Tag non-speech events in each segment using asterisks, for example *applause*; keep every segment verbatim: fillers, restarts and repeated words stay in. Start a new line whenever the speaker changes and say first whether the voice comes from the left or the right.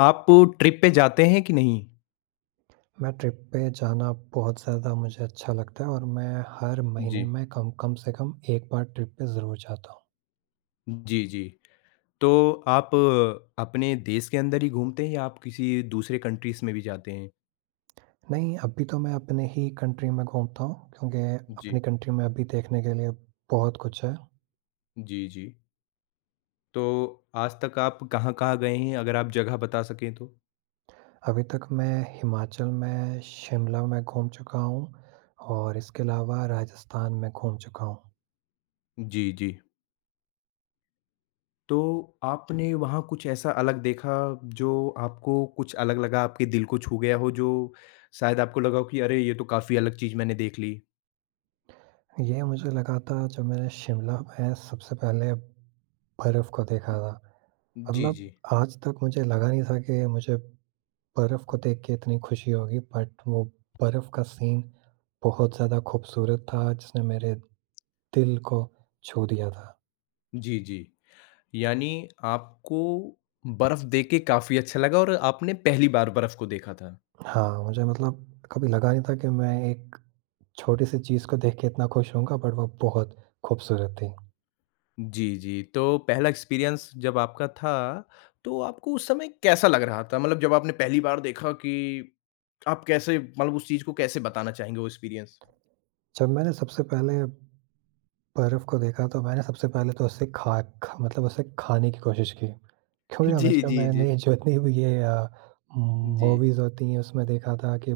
left: आप ट्रिप पे जाते हैं कि नहीं?
right: मैं ट्रिप पे जाना बहुत ज़्यादा मुझे अच्छा लगता है और मैं हर महीने
left: जी।
right: में कम कम से कम एक बार ट्रिप पे ज़रूर जाता हूँ।
left: जी, जी। तो आप अ, अपने देश के अंदर ही घूमते हैं या आप किसी दूसरे कंट्रीज़ में भी जाते हैं?
right: नहीं, अभी तो मैं अपने ही कंट्री में घूमता हूँ क्योंकि
left: जी।
right: अपनी कंट्री में अभी देखने के लिए बहुत कुछ है।
left: जी, जी। तो आज तक आप कहाँ-कहाँ गए हैं अगर आप जगह बता सकें तो?
right: अभी तक मैं हिमाचल में, शिमला में घूम चुका हूँ और इसके अलावा राजस्थान में घूम चुका हूँ।
left: जी, जी। तो आपने वहाँ कुछ ऐसा अलग देखा जो आपको कुछ अलग लगा, आपके दिल को छू गया हो जो शायद आपको लगा हो कि अरे! ये तो काफ़ी अलग चीज़ मैंने देख ली?
right: ये मुझे लगा था जब मैंने शिमला में सबसे पहले बर्फ़ को देखा था।
left: जी, जी।
right: मतलब आज तक मुझे लगा नहीं था कि मुझे बर्फ़ को देख के इतनी खुशी होगी, बट वो बर्फ़ का सीन बहुत ज़्यादा खूबसूरत था जिसने मेरे दिल को छू दिया था।
left: जी, जी। यानी आपको बर्फ़ देख के काफ़ी अच्छा लगा और आपने पहली बार बर्फ़ को देखा था।
right: हाँ, मुझे मतलब कभी लगा नहीं था कि मैं एक छोटी-सी चीज़ को देख के इतना खुश होऊँगा, बट वो बहुत खूबसूरत थी।
left: जी, जी। तो पहला एक्सपीरियंस जब आपका था, तो आपको उस समय कैसा लग रहा था? मतलब जब आपने पहली बार देखा कि आप कैसे मतलब उस चीज़ को कैसे बताना चाहेंगे वो एक्सपीरियंस?
right: जब मैंने सबसे पहले बर्फ़ को देखा तो मैंने सबसे पहले तो उसे खा ख मतलब उसे खाने की कोशिश की, क्योंकि
left: *laughs* जी,
right: हमेशा
left: जी, जी।
right: मैंने जितनी भी ये अ,
left: जी।
right: मूवीज़ होती हैं उसमें देखा था कि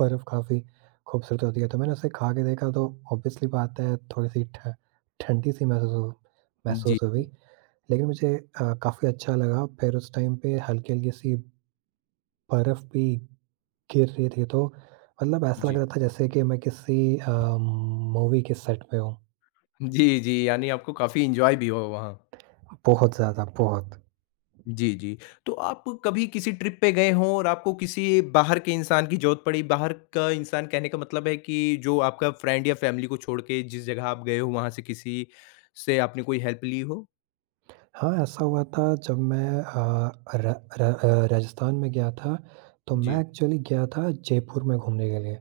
right: बर्फ काफ़ी खूबसूरत होती है, तो मैंने उसे खा के देखा तो ऑब्वियसली बात है थोड़ी-सी ठ ठंडी-सी महसूस हो
left: जी,
right: महसूस
left: जी।
right: हुई, लेकिन मुझे अ, काफ़ी अच्छा लगा। फिर उस टाइम पे हल्की-हल्की सी बर्फ भी गिर रही थी तो मतलब ऐसा लग
left: जी।
right: रहा था जैसे कि मैं किसी अ, मूवी के सेट पे हूँ।
left: जी, जी, यानी आपको काफ़ी एन्जॉय भी हुआ वहाँ।
right: बहुत ज़्यादा, बहुत।
left: जी, जी। तो आप कभी किसी ट्रिप पे गए हों और आपको किसी बाहर के इंसान की ज़रूरत पड़ी, बाहर का इंसान कहने का मतलब है कि जो आपका फ्रेंड या फैमिली को छोड़ के जिस जगह आप गए हो वहाँ से किसी से आपने कोई हेल्प ली हो?
right: हाँ, ऐसा हुआ था जब मैं अ, र र अ, राजस्थान में गया था, तो
left: जी,
right: मैं एक्चुअली गया था जयपुर में घूमने के लिए।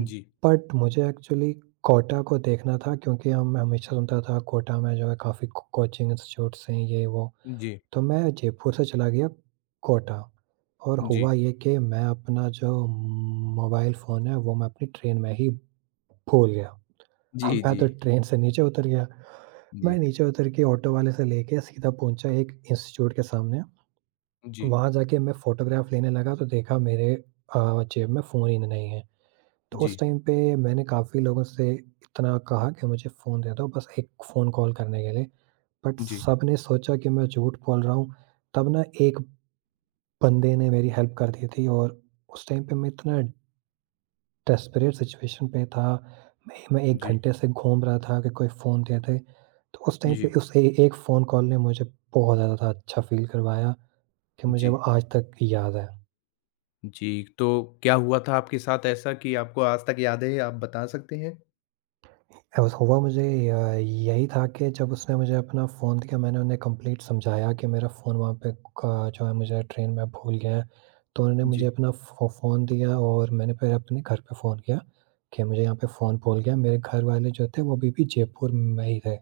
left: जी,
right: बट मुझे एक्चुअली कोटा को देखना था क्योंकि हम मैं हमेशा सुनता था कोटा में जो है काफ़ी को कोचिंग इंस्टीट्यूट्स हैं ये वो।
left: जी,
right: तो मैं जयपुर से चला गया कोटा, और
left: जी,
right: हुआ ये कि मैं अपना जो मोबाइल फ़ोन है वो मैं अपनी ट्रेन में ही भूल गया।
left: जी,
right: अब
left: जी,
right: मैं
left: जी,
right: तो ट्रेन से नीचे उतर गया।
left: जी,
right: मैं नीचे उतर के ऑटो वाले से लेके सीधा पहुँचा एक इंस्टीट्यूट के सामने।
left: जी,
right: वहाँ जाके मैं फ़ोटोग्राफ लेने लगा तो देखा मेरे अ, जेब में फ़ोन ही नहीं है। तो उस
left: जी,
right: टाइम पे मैंने काफ़ी लोगों से इतना कहा कि मुझे फ़ोन दे दो बस एक फ़ोन कॉल करने के लिए, बट सबने सोचा कि मैं झूठ बोल रहा हूँ। तब ना एक बंदे ने मेरी हेल्प कर दी थी, और उस टाइम पे मैं इतना डेस्परेट सिचुएशन पे था। मैं मैं एक
left: जी,
right: घंटे से घूम रहा था कि कोई फ़ोन दे दे। तो उस टाइम
left: जी,
right: पे उस ए एक फ़ोन कॉल ने मुझे बहुत ज़्यादा अच्छा फ़ील करवाया कि मुझे वो
left: जी,
right: आज तक याद है।
left: जी। तो क्या हुआ था आपके साथ ऐसा कि आपको आज तक याद है, आप बता सकते हैं?
right: अ, बस हुआ मुझे अ, यही था कि जब उसने मुझे अपना फ़ोन दिया, मैंने उन्हें कंप्लीट समझाया कि मेरा फ़ोन वहाँ पे क जो है मुझे ट्रेन में भूल गया है। तो उन्होंने मुझे
left: जी,
right: अपना फ़ो फ़ोन दिया, और मैंने फिर अपने घर पे फ़ोन किया कि मुझे यहाँ पे फ़ोन भूल गया। मेरे घर वाले जो थे वो अभी भी जयपुर में ही थे।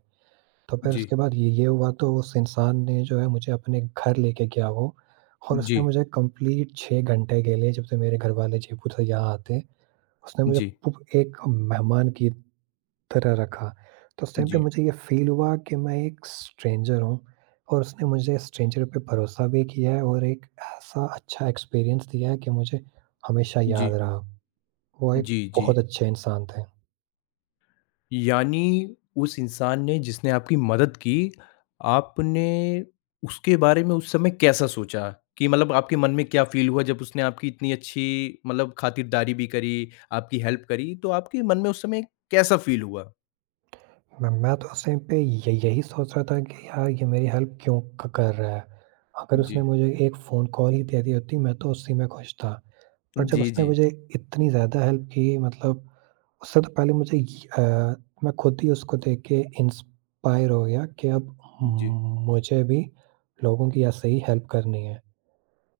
right: तो फिर
left: जी,
right: उसके बाद ये ये हुआ तो उस इंसान ने जो है मुझे अपने घर लेके गया वो, और
left: जी,
right: उसने मुझे कंप्लीट छह घंटे के लिए, जब से मेरे घर वाले जयपुर से यहाँ आते, उसने मुझे
left: जी,
right: पुप एक मेहमान की तरह रखा। तो उस टाइम पे
left: जी,
right: मुझे ये फ़ील हुआ कि मैं एक स्ट्रेंजर हूँ, और उसने मुझे स्ट्रेंजर पे भरोसा भी किया है और एक ऐसा अच्छा एक्सपीरियंस दिया है कि मुझे हमेशा
left: जी,
right: याद रहा। वो एक
left: जी, जी।
right: बहुत अच्छे इंसान थे।
left: यानी उस इंसान ने जिसने आपकी मदद की, आपने उसके बारे में उस समय कैसा सोचा? कि मतलब आपके मन में क्या फ़ील हुआ जब उसने आपकी इतनी अच्छी मतलब खातिरदारी भी करी, आपकी हेल्प करी, तो आपके मन में उस समय कैसा फ़ील हुआ?
right: मैं मैं तो उस टाइम पे य यही सोच रहा था कि यार ये मेरी हेल्प क्यों क कर रहा है? अगर
left: जी।
right: उसने मुझे एक फ़ोन कॉल ही दे दी होती, मैं तो उसी में खुश था। पर जब
left: जी,
right: उसने
left: जी।
right: मुझे इतनी ज़्यादा हेल्प की, मतलब उससे तो पहले मुझे य अ, मैं खुद ही उसको देख के इंस्पायर हो गया कि अब
left: जी।
right: मुझे भी लोगों की ऐसे ही हेल्प करनी है।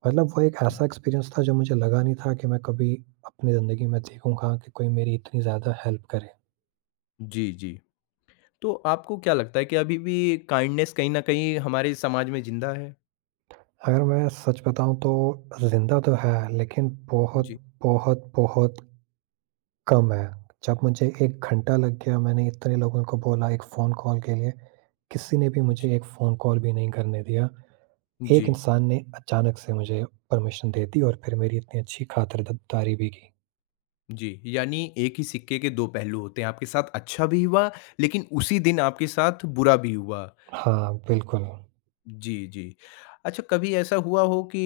right: मतलब वो एक ऐसा एक्सपीरियंस था जो मुझे लगा नहीं था कि मैं कभी अपनी ज़िंदगी में देखूँगा कि कोई मेरी इतनी ज़्यादा हेल्प करे।
left: जी, जी। तो आपको क्या लगता है कि अभी भी काइंडनेस कहीं न कहीं हमारे समाज में ज़िंदा है?
right: अगर मैं सच बताऊँ तो ज़िंदा तो है, लेकिन
left: जी।
right: बहुत, बहुत, बहुत कम है। जब मुझे एक घंटा लग गया, मैंने इतने लोगों को बोला एक फ़ोन कॉल के लिए, किसी ने भी
left: जी।
right: मुझे एक फ़ोन कॉल भी नहीं करने दिया।
left: जी।
right: एक इंसान ने अचानक से मुझे परमिशन दे दी, और फिर मेरी इतनी अच्छी खातिरदारी भी की।
left: जी, यानी एक ही सिक्के के दो पहलू होते हैं, आपके साथ अच्छा भी हुआ लेकिन उसी दिन आपके साथ बुरा भी हुआ।
right: हाँ, बिल्कुल।
left: जी, जी। अच्छा कभी ऐसा हुआ हो कि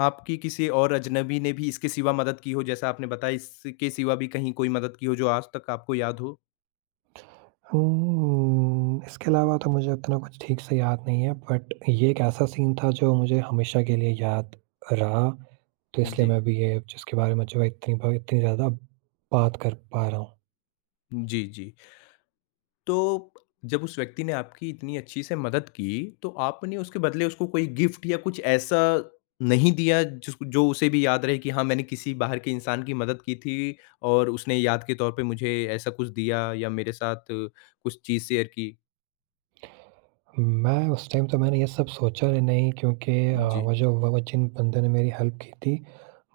left: आपकी किसी और अजनबी ने भी इसके सिवा मदद की हो जैसा आपने बताया इसके सिवा भी कहीं कोई मदद की हो जो आज तक आपको याद हो?
right: हुँ, इसके अलावा तो मुझे उतना कुछ ठीक से याद नहीं है, बट ये एक ऐसा सीन था जो मुझे हमेशा के लिए याद रहा, तो इसलिए
left: जी।
right: मैं अभी ये जिसके बारे में जो है इतनी ब इतनी ज़्यादा बात कर पा रहा हूँ।
left: जी, जी। तो जब उस व्यक्ति ने आपकी इतनी अच्छी से मदद की, तो आपने उसके बदले उसको कोई गिफ्ट या कुछ ऐसा नहीं दिया जिस जो उसे भी याद रहे कि हाँ, मैंने किसी बाहर के इंसान की मदद की थी और उसने याद के तौर पे मुझे ऐसा कुछ दिया या मेरे साथ कुछ चीज़ शेयर की?
right: मैं उस टाइम तो मैंने ये सब सोचा नहीं, क्योंकि अ,
left: जी।
right: वो जो वो जिन बंदे ने मेरी हेल्प की थी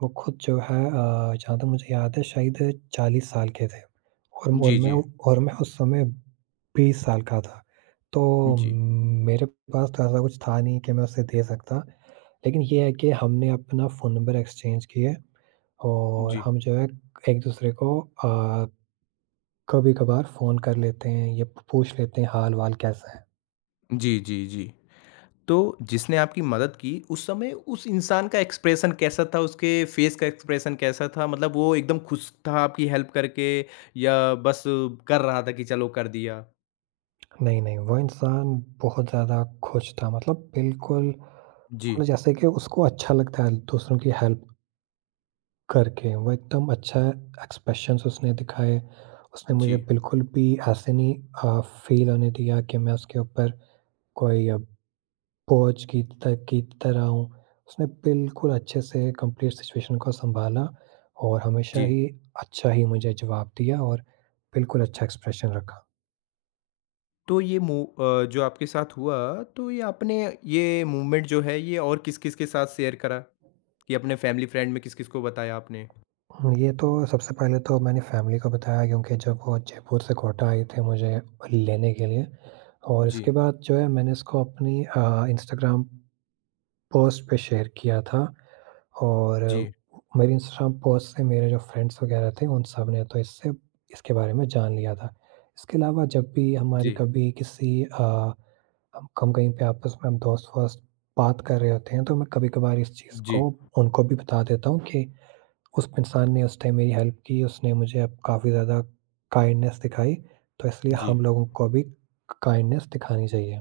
right: वो खुद जो है अ, जहाँ तक मुझे याद है शायद चालीस साल के थे, और और
left: जी,
right: मैं
left: जी।
right: उ- और मैं उस समय बीस साल का था। तो
left: जी।
right: मेरे पास तो ऐसा कुछ था नहीं कि मैं उसे दे सकता। लेकिन ये है कि हमने अपना फ़ोन नंबर एक्सचेंज किए, और
left: जी।
right: हम जो है एक-दूसरे को अ, कभी-कभार फ़ोन कर लेते हैं, ये पूछ लेते हैं हाल-वाल कैसा है।
left: जी, जी, जी। तो जिसने आपकी मदद की, उस समय उस इंसान का एक्सप्रेशन कैसा था? उसके फेस का एक्सप्रेशन कैसा था? मतलब वो एकदम खुश था आपकी हेल्प करके या बस कर रहा था कि चलो कर दिया?
right: नहीं, नहीं, वो इंसान बहुत ज़्यादा खुश था, मतलब बिल्कुल,
left: जी,
right: मतलब जैसे कि उसको अच्छा लगता है दूसरों की हेल्प करके, वो एकदम अच्छा एक्सप्रेशंस उसने दिखाए। उसने मुझे
left: जी,
right: बिल्कुल भी ऐसे नहीं अ, फ़ील होने दिया कि मैं उसके ऊपर कोई अ, बोझ की त की तरह हूँ। उसने बिल्कुल अच्छे से कंप्लीट सिचुएशन को सँभाला, और हमेशा
left: जी।
right: ही अच्छा ही मुझे जवाब दिया और बिल्कुल अच्छा एक्सप्रेशन रखा।
left: तो ये मू अ, जो आपके साथ हुआ, तो ये आपने ये मूवमेंट जो है, ये और किस-किस के साथ शेयर करा? कि अपने फैमिली फ्रेंड में किस-किस को बताया आपने?
right: हुँ, ये तो सबसे पहले तो मैंने फ़ैमिली को बताया, क्योंकि जब वो जयपुर से कोटा आए थे मुझे लेने के लिए। और
left: जी,
right: इसके बाद जो है मैंने इसको अपनी अ, इंस्टाग्राम पोस्ट पे शेयर किया था, और
left: जी।
right: मेरी इंस्टाग्राम पोस्ट से मेरे जो फ्रेंड्स वगैरह थे उन सब ने तो इससे इसके बारे में जान लिया था। इसके अलावा जब भी हमारी
left: जी।
right: कभी किसी अ, हम हम कहीं पे आपस में हम दोस्त-वोस्त बात कर रहे होते हैं तो मैं कभी-कभार इस चीज़ को
left: जी,
right: उनको भी बता देता हूँ कि उस इंसान ने उस टाइम मेरी हेल्प की, उसने मुझे अब काफ़ी ज़्यादा काइंडनेस दिखाई, तो इसलिए
left: जी।
right: हम लोगों को भी काइंडनेस दिखानी चाहिए।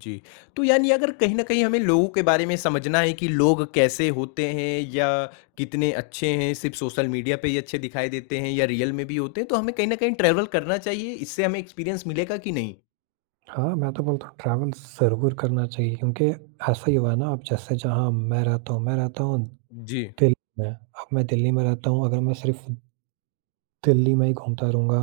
left: जी। तो यानी अगर कहीं न कहीं हमें लोगों के बारे में समझना है कि लोग कैसे होते हैं या कितने अच्छे हैं, सिर्फ़ सोशल मीडिया पे ही अच्छे दिखाई देते हैं या रियल में भी होते हैं, तो हमें कहीं न कहीं ट्रैवल करना चाहिए, इससे हमें एक्सपीरियंस मिलेगा कि नहीं?
right: हाँ, मैं तो बोलता हूँ ट्रैवल ज़रूर करना चाहिए, क्योंकि ऐसा ही हुआ ना। अब जैसे जहाँ मैं रहता हूँ, मैं रहता हूँ
left: जी।
right: दिल्ली में। अब मैं दिल्ली में रहता हूँ, अगर मैं सिर्फ़ दिल्ली में ही घूमता रहूँगा,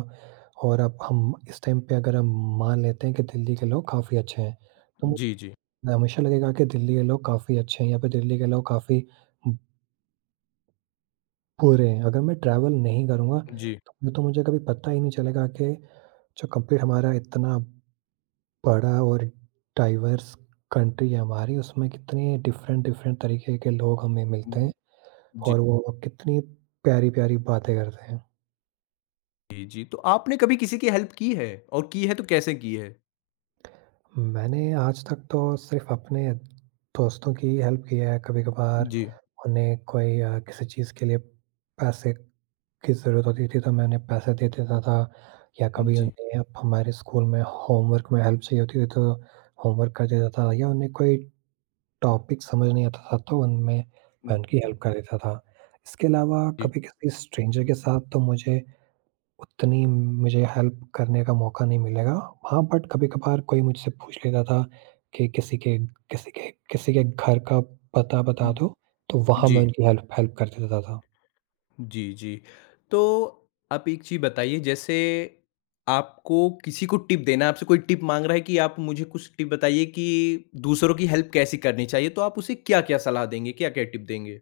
right: और अब हम इस टाइम पे अगर हम मान लेते हैं कि दिल्ली के लोग काफ़ी अच्छे हैं, तो
left: जी, जी।
right: मुझे हमेशा लगेगा कि दिल्ली के लोग काफ़ी अच्छे हैं या फिर दिल्ली के लोग काफ़ी बुरे हैं। अगर मैं ट्रैवल नहीं करूँगा
left: जी।
right: तो तो मुझे कभी पता ही नहीं चलेगा कि जो कंप्लीट हमारा इतना बड़ा और डाइवर्स कंट्री है हमारी, उसमें कितने डिफ़रेंट डिफ़रेंट तरीके के लोग हमें मिलते
left: उम,
right: हैं
left: जी,
right: और वो कितनी प्यारी-प्यारी बातें करते हैं।
left: जी। तो आपने कभी किसी की हेल्प की है? और की है तो कैसे की है?
right: मैंने आज तक तो सिर्फ़ अपने दोस्तों की हेल्प किया है। कभी-कभार
left: जी।
right: उन्हें कोई अ, किसी चीज़ के लिए पैसे की ज़रूरत होती थी, तो मैं उन्हें पैसे दे देता था, या कभी
left: जी।
right: उन्हें अब हमारे स्कूल में होमवर्क में हेल्प चाहिए होती थी, तो होमवर्क कर देता था, या उन्हें कोई टॉपिक समझ नहीं आता था तो उनमें मैं उनकी हेल्प कर देता था। इसके अलावा
left: जी।
right: कभी किसी स्ट्रेंजर के साथ तो मुझे उतनी मुझे हेल्प करने का मौका नहीं मिलेगा। हाँ, बट कभी-कभार कोई मुझसे पूछ लेता था कि किसी के किसी के किसी के घर का पता बता
left: उम,
right: दो, तो वहाँ मैं
left: जी।
right: उनकी हेल्प हेल्प कर देता था।
left: जी, जी। तो आप एक चीज़ बताइए जैसे आपको किसी को टिप देना है, आपसे कोई टिप माँग रहा है कि आप मुझे कुछ टिप बताइए कि दूसरों की हेल्प कैसे करनी चाहिए, तो आप उसे क्या-क्या सलाह देंगे? क्या-क्या टिप देंगे?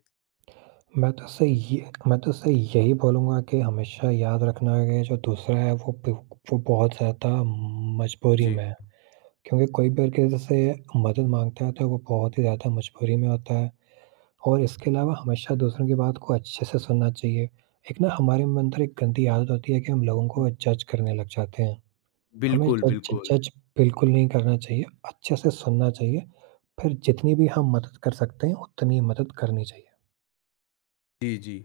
right: मैं तो उससे ये मैं तो उससे यही बोलूँगा कि हमेशा याद रखना कि जो दूसरा है वो ब वो बहुत ज़्यादा मजबूरी
left: जी।
right: में है। क्योंकि कोई भी अगर किसी से मदद माँगता है तो वो बहुत ही ज़्यादा मजबूरी में होता है, और इसके अलावा हमेशा दूसरों की बात को अच्छे से सुनना चाहिए। एक ना हमारे में अंदर एक गंदी आदत होती है कि हम लोगों को जज करने लग जाते हैं। हमें
left: बिल्कुल,
right: जज
left: बिल्कुल।
right: जज बिल्कुल नहीं करना चाहिए, अच्छे से सुनना चाहिए, फिर जितनी भी हम मदद कर सकते हैं उतनी मदद करनी चाहिए।
left: जी, जी।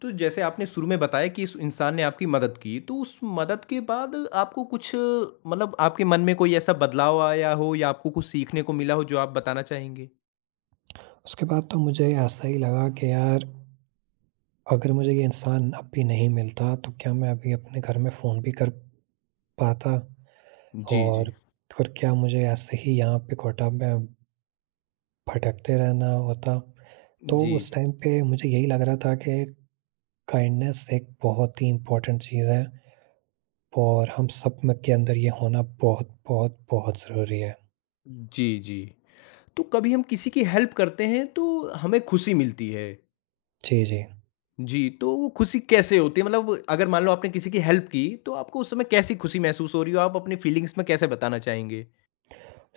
left: तो जैसे आपने शुरू में बताया कि इस इंसान ने आपकी मदद की, तो उस मदद के बाद आपको कुछ मतलब आपके मन में कोई ऐसा बदलाव आया हो या आपको कुछ सीखने को मिला हो जो आप बताना चाहेंगे?
right: उसके बाद तो मुझे ऐसा ही लगा कि यार अगर मुझे ये इंसान अब भी नहीं मिलता तो क्या मैं अभी अपने घर में फ़ोन भी कर पाता?
left: जी, जी।
right: और फिर क्या मुझे ऐसे ही यहाँ पे कोटा में भटकते रहना होता? तो
left: जी,
right: उस
left: जी।
right: टाइम पे मुझे यही लग रहा था कि काइंडनेस एक बहुत ही इम्पोर्टेंट चीज़ है, और हम सब में के अंदर ये होना बहुत, बहुत, बहुत ज़रूरी है।
left: जी, जी। तो कभी हम किसी की हेल्प करते हैं तो हमें खुशी मिलती है।
right: जी, जी।
left: जी, तो वो खुशी कैसे होती है? मतलब अगर मान लो आपने किसी की हेल्प की तो आपको उस समय कैसी खुशी महसूस हो रही हो, आप अपनी फीलिंग्स में कैसे बताना चाहेंगे?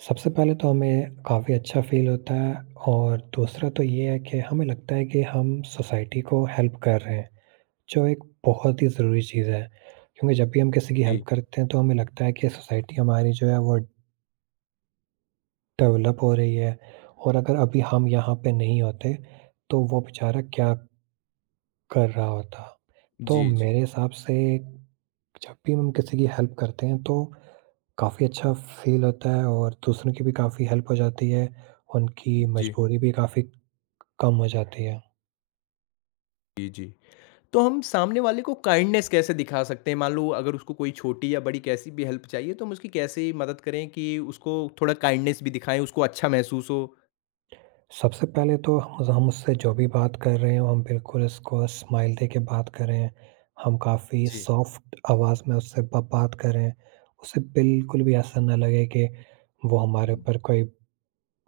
right: सबसे पहले तो हमें काफ़ी अच्छा फ़ील होता है, और दूसरा तो ये है कि हमें लगता है कि हम सोसाइटी को हेल्प कर रहे हैं, जो एक बहुत ही ज़रूरी चीज़ है। क्योंकि जब भी हम किसी की
left: जी,
right: हेल्प करते हैं तो हमें लगता है कि सोसाइटी हमारी जो है वो डेवलप हो रही है, और अगर अभी हम यहाँ पे नहीं होते, तो वो बेचारा क्या कर रहा होता। तो
left: जी।
right: मेरे
left: जी,
right: हिसाब से जब भी हम किसी की हेल्प करते हैं तो काफ़ी अच्छा फ़ील होता है, और दूसरों की भी काफ़ी हेल्प हो जाती है, उनकी
left: जी।
right: मजबूरी भी काफ़ी कम हो जाती है।
left: जी, जी। तो हम सामने वाले को काइंडनेस कैसे दिखा सकते हैं? मान लो अगर उसको कोई छोटी या बड़ी कैसी भी हेल्प चाहिए तो हम उसकी कैसे मदद करें कि उसको थोड़ा काइंडनेस भी दिखाएं, उसको अच्छा महसूस हो।
right: सबसे पहले तो हम हम उससे जो भी बात कर रहे हो, हम बिल्कुल उसको स्माइल देके बात कर रहे हैं। हम काफ़ी
left: जी।
right: सॉफ्ट आवाज़ में उससे ब बात कर रहे हैं। उसे बिल्कुल भी ऐसा ना लगे कि वो हमारे ऊपर कोई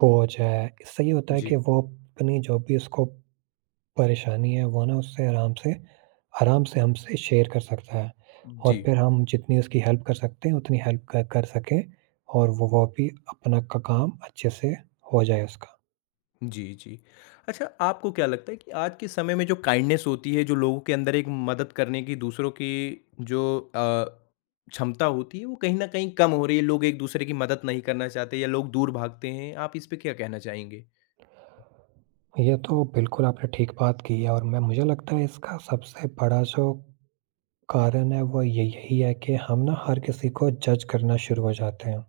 right: बोझ है। इससे ये होता है
left: जी।
right: कि वो अपनी जो भी उसको परेशानी है, वो ना उससे आराम से आराम से हमसे शेयर कर सकता है। और
left: जी।
right: फिर हम जितनी उसकी हेल्प कर सकते हैं, उतनी हेल्प क कर सकें, और वो वो भी अपना क काम अच्छे से हो जाए उसका।
left: जी, जी। अच्छा आपको क्या लगता है कि आज के समय में जो काइंडनेस होती है, जो लोगों के अंदर एक मदद करने की दूसरों की जो अ, क्षमता होती है वो कहीं न कहीं कम हो रही है, लोग एक-दूसरे की मदद नहीं करना चाहते या लोग दूर भागते हैं, आप इस पे क्या कहना चाहेंगे?
right: ये तो बिल्कुल आपने ठीक बात की है, और मैं मुझे लगता है इसका सबसे बड़ा जो कारण है वो ये यही है कि हम ना हर किसी को जज करना शुरू हो जाते हैं।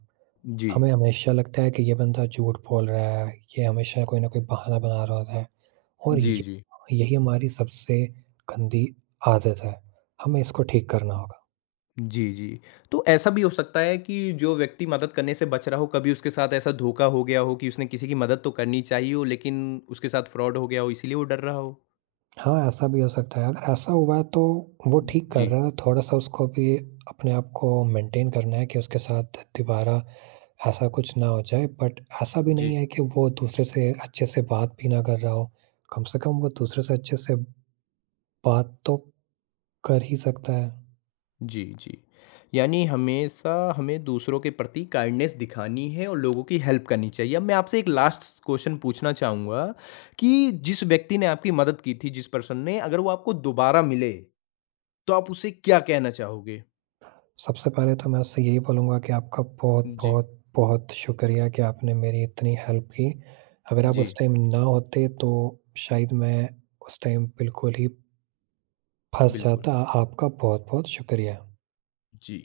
left: जी।
right: हमें हमेशा लगता है कि ये बंदा झूठ बोल रहा है, ये हमेशा कोई न कोई बहाना बना रहा होता है, और
left: जी,
right: ये
left: जी।
right: यही हमारी सबसे गंदी आदत है। हमें इसको ठीक करना होगा।
left: जी, जी। तो ऐसा भी हो सकता है कि जो व्यक्ति मदद करने से बच रहा हो, कभी उसके साथ ऐसा धोखा हो गया हो कि उसने किसी की मदद तो करनी चाहिए हो लेकिन उसके साथ फ्रॉड हो गया हो, इसीलिए वो डर रहा हो?
right: हाँ, ऐसा भी हो सकता है। अगर ऐसा हुआ है तो वो ठीक कर
left: जी,
right: रहा है, थोड़ा-सा उसको भी अपने आप को मेंटेन करना है कि उसके साथ दोबारा ऐसा कुछ ना हो जाए। बट ऐसा भी नहीं
left: जी।
right: है कि वो दूसरे से अच्छे से बात भी ना कर रहा हो। कम से कम वो दूसरे से अच्छे से बात तो कर ही सकता है।
left: जी, जी। यानी हमेशा हमें दूसरों के प्रति काइंडनेस दिखानी है और लोगों की हेल्प करनी चाहिए। अब मैं आपसे एक लास्ट क्वेश्चन पूछना चाहूँगा कि जिस व्यक्ति ने आपकी मदद की थी, जिस पर्सन ने, अगर वो आपको दोबारा मिले, तो आप उसे क्या कहना चाहोगे?
right: सबसे पहले तो मैं उससे यही बोलूँगा कि आपका बहुत-बहुत,
left: जी।
right: बहुत बहुत शुक्रिया कि आपने मेरी इतनी हेल्प की। अगर आप
left: जी,
right: उस टाइम ना होते तो शायद मैं उस टाइम बिल्कुल ही फँस
left: बिल्कुल।
right: जाता। आपका बहुत-बहुत शुक्रिया।
left: जी।